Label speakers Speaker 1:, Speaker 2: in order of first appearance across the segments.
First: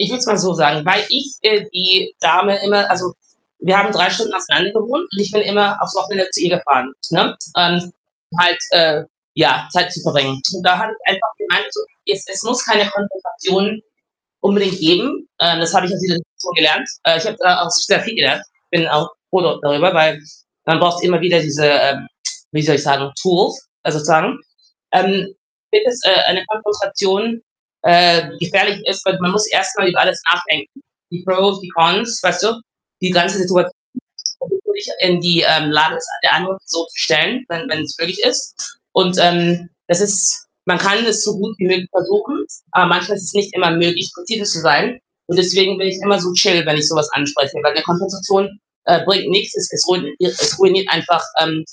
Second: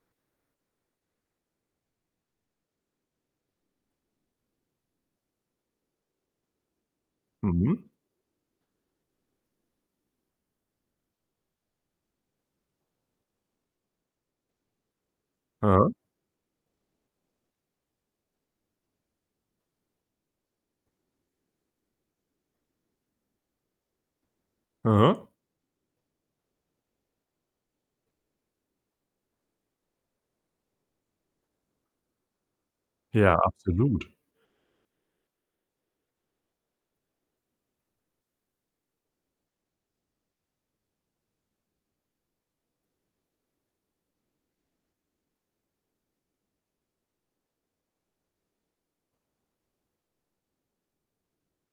Speaker 1: Ich würde es mal so sagen, weil ich, äh, die Dame immer also, wir haben 3 Stunden auseinander gewohnt, und ich bin immer aufs Wochenende zu ihr gefahren, ne,
Speaker 2: Mhm.
Speaker 1: und halt, äh, ja Zeit zu verbringen und da habe ich einfach gemeint so, jetzt es muss keine Konfrontation unbedingt geben. Ähm, das habe ich
Speaker 2: Mhm.
Speaker 1: aus dieser Situation gelernt, äh, ich habe daraus sehr viel gelernt. Bin auch froh da darüber, weil man braucht immer wieder diese, ähm, wie soll ich sagen, Tools, äh, sozusagen.
Speaker 2: Mhm.
Speaker 1: Ähm, wird es, äh, eine Konfrontation, äh, gefährlich ist, weil man muss erst mal über alles nachdenken. Die Pros, die Cons, weißt du? Die
Speaker 2: Ja,
Speaker 1: ganze Situat
Speaker 2: absolut.
Speaker 1: [unintelligible] dich in die, ähm, Lage des der anderen Person zu stellen, wenn wenn's möglich ist. Und, ähm, das ist man kann es so gut wie möglich versuchen, aber manchmal ist es nicht immer möglich, präzise zu sein und deswegen bin ich immer so chill, wenn ich so was anspreche, weil 'ne Konfrontation, äh, bringt nichts. Es es ruin es ruiniert einfach, ähm,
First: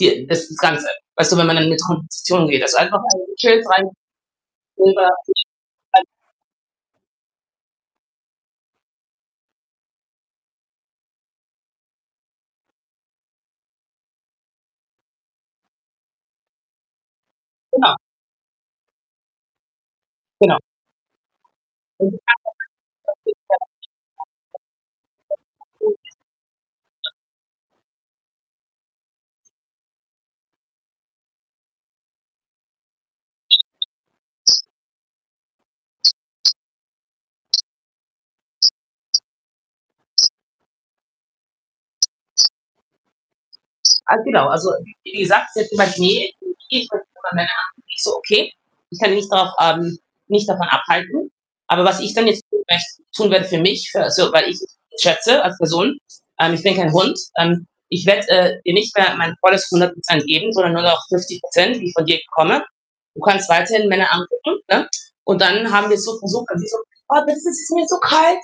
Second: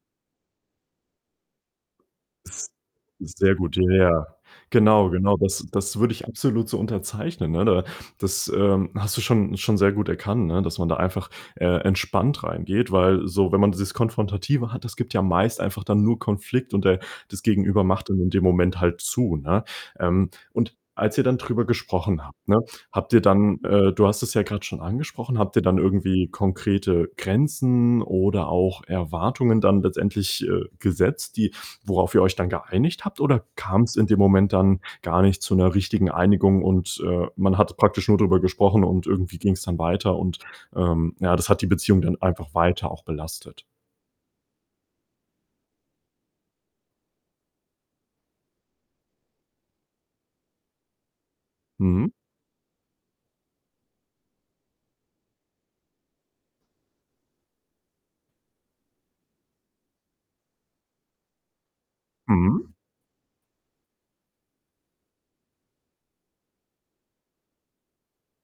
Speaker 1: die das das Ganze, weißt du, wenn man dann in 'ne Konfrontation geht. Also, einfach [unintelligible]
Speaker 2: Sehr
Speaker 1: gechillt
Speaker 2: gut, ja,
Speaker 1: rein
Speaker 2: ja. Genau, genau. Das das
Speaker 1: [unintelligible]
Speaker 2: würde ich absolut so unterzeichnen, ne? Da das, ähm, hast du schon schon sehr gut erkannt, ne, dass man da einfach, äh, entspannt reingeht. Weil so, wenn man dieses Konfrontative hat, das gibt ja meist einfach dann nur Konflikt und der das Gegenüber
Speaker 1: Genau.
Speaker 2: macht dann in dem Moment halt zu, ne? Ähm,
Speaker 1: Genau.
Speaker 2: und als ihr dann drüber gesprochen habt, ne, habt ihr dann äh, du hast es ja grad schon angesprochen, habt ihr dann irgendwie konkrete
Speaker 1: [unintelligible]
Speaker 2: Grenzen oder auch Erwartungen dann letztendlich, äh, gesetzt, die worauf ihr euch dann geeinigt habt oder kam's in dem Moment dann gar nicht zu 'ner richtigen Einigung und, äh, man hat praktisch nur drüber gesprochen und irgendwie ging's dann weiter und, ähm, ja, das hat die Beziehung dann einfach weiter auch belastet?
Speaker 1: A genau. Also, w wie wie gesagt, sie hat gemeint: „Ne.“ [unintelligible] Ich so: „Okay. Ich kann dich nicht darauf äh, nicht davon abhalten.“ Aber was
Speaker 2: Mhm.
Speaker 1: ich dann jetzt tun möch tun werde für mich, für also, weil ich [unintelligible] schätze als Person, ähm, „ich bin kein Hund, ähm, ich werde, äh, dir nicht mehr mein volles 100 % geben, sondern nur noch 50 %, die ich von dir bekomme.
Speaker 2: Mhm.
Speaker 1: Du kannst weiterhin Männer angucken, ne?“ Und dann haben wir so versucht also, sie so: „Oh, das ist mir zu kalt.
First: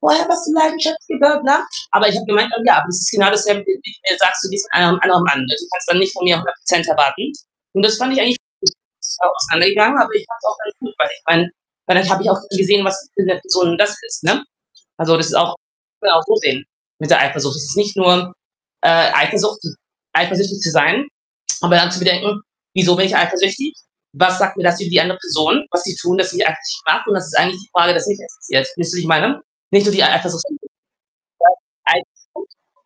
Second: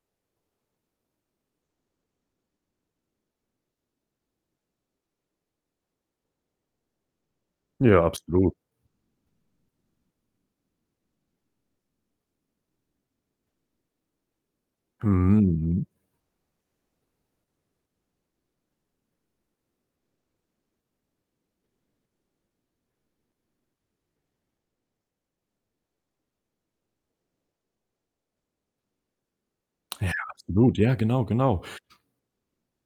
Speaker 1: Woher hast du?“ [unintelligible] Aber ich habe gemeint, ähm: „Ja, aber das ist genau dasselbe, wenn du mir sagst, du gehst mit einem anderen Mann. Also, du kannst dann nicht von mir 100 % erwarten.“ Und das
Speaker 2: Ja,
Speaker 1: fand ich eigentlich
Speaker 2: absolut.
Speaker 1: [unintelligible] ist dann auch auseinandergegangen, aber ich fand's auch ganz gut, weil ich meine, damit habe ich auch gesehen, was für 'ne Person das ist, ne? Also, das ist auch
Speaker 2: Mhm.
Speaker 1: kann man auch so sehen mit der Eifersucht. Es ist nicht nur, äh, Eifersucht, [unintelligible] eifersüchtig zu sein, aber dann zu bedenken: „Wieso bin ich eifersüchtig? Was sagt mir das über die andere Person, was sie tun, dass sie als Strafe“ Und das ist eigentlich die Frage, das mich interessiert. Weißt du was ich meine? Nicht nur die
Speaker 2: Ja,
Speaker 1: Eifersucht.
Speaker 2: absolut, ja, genau, genau.
Speaker 1: [unintelligible]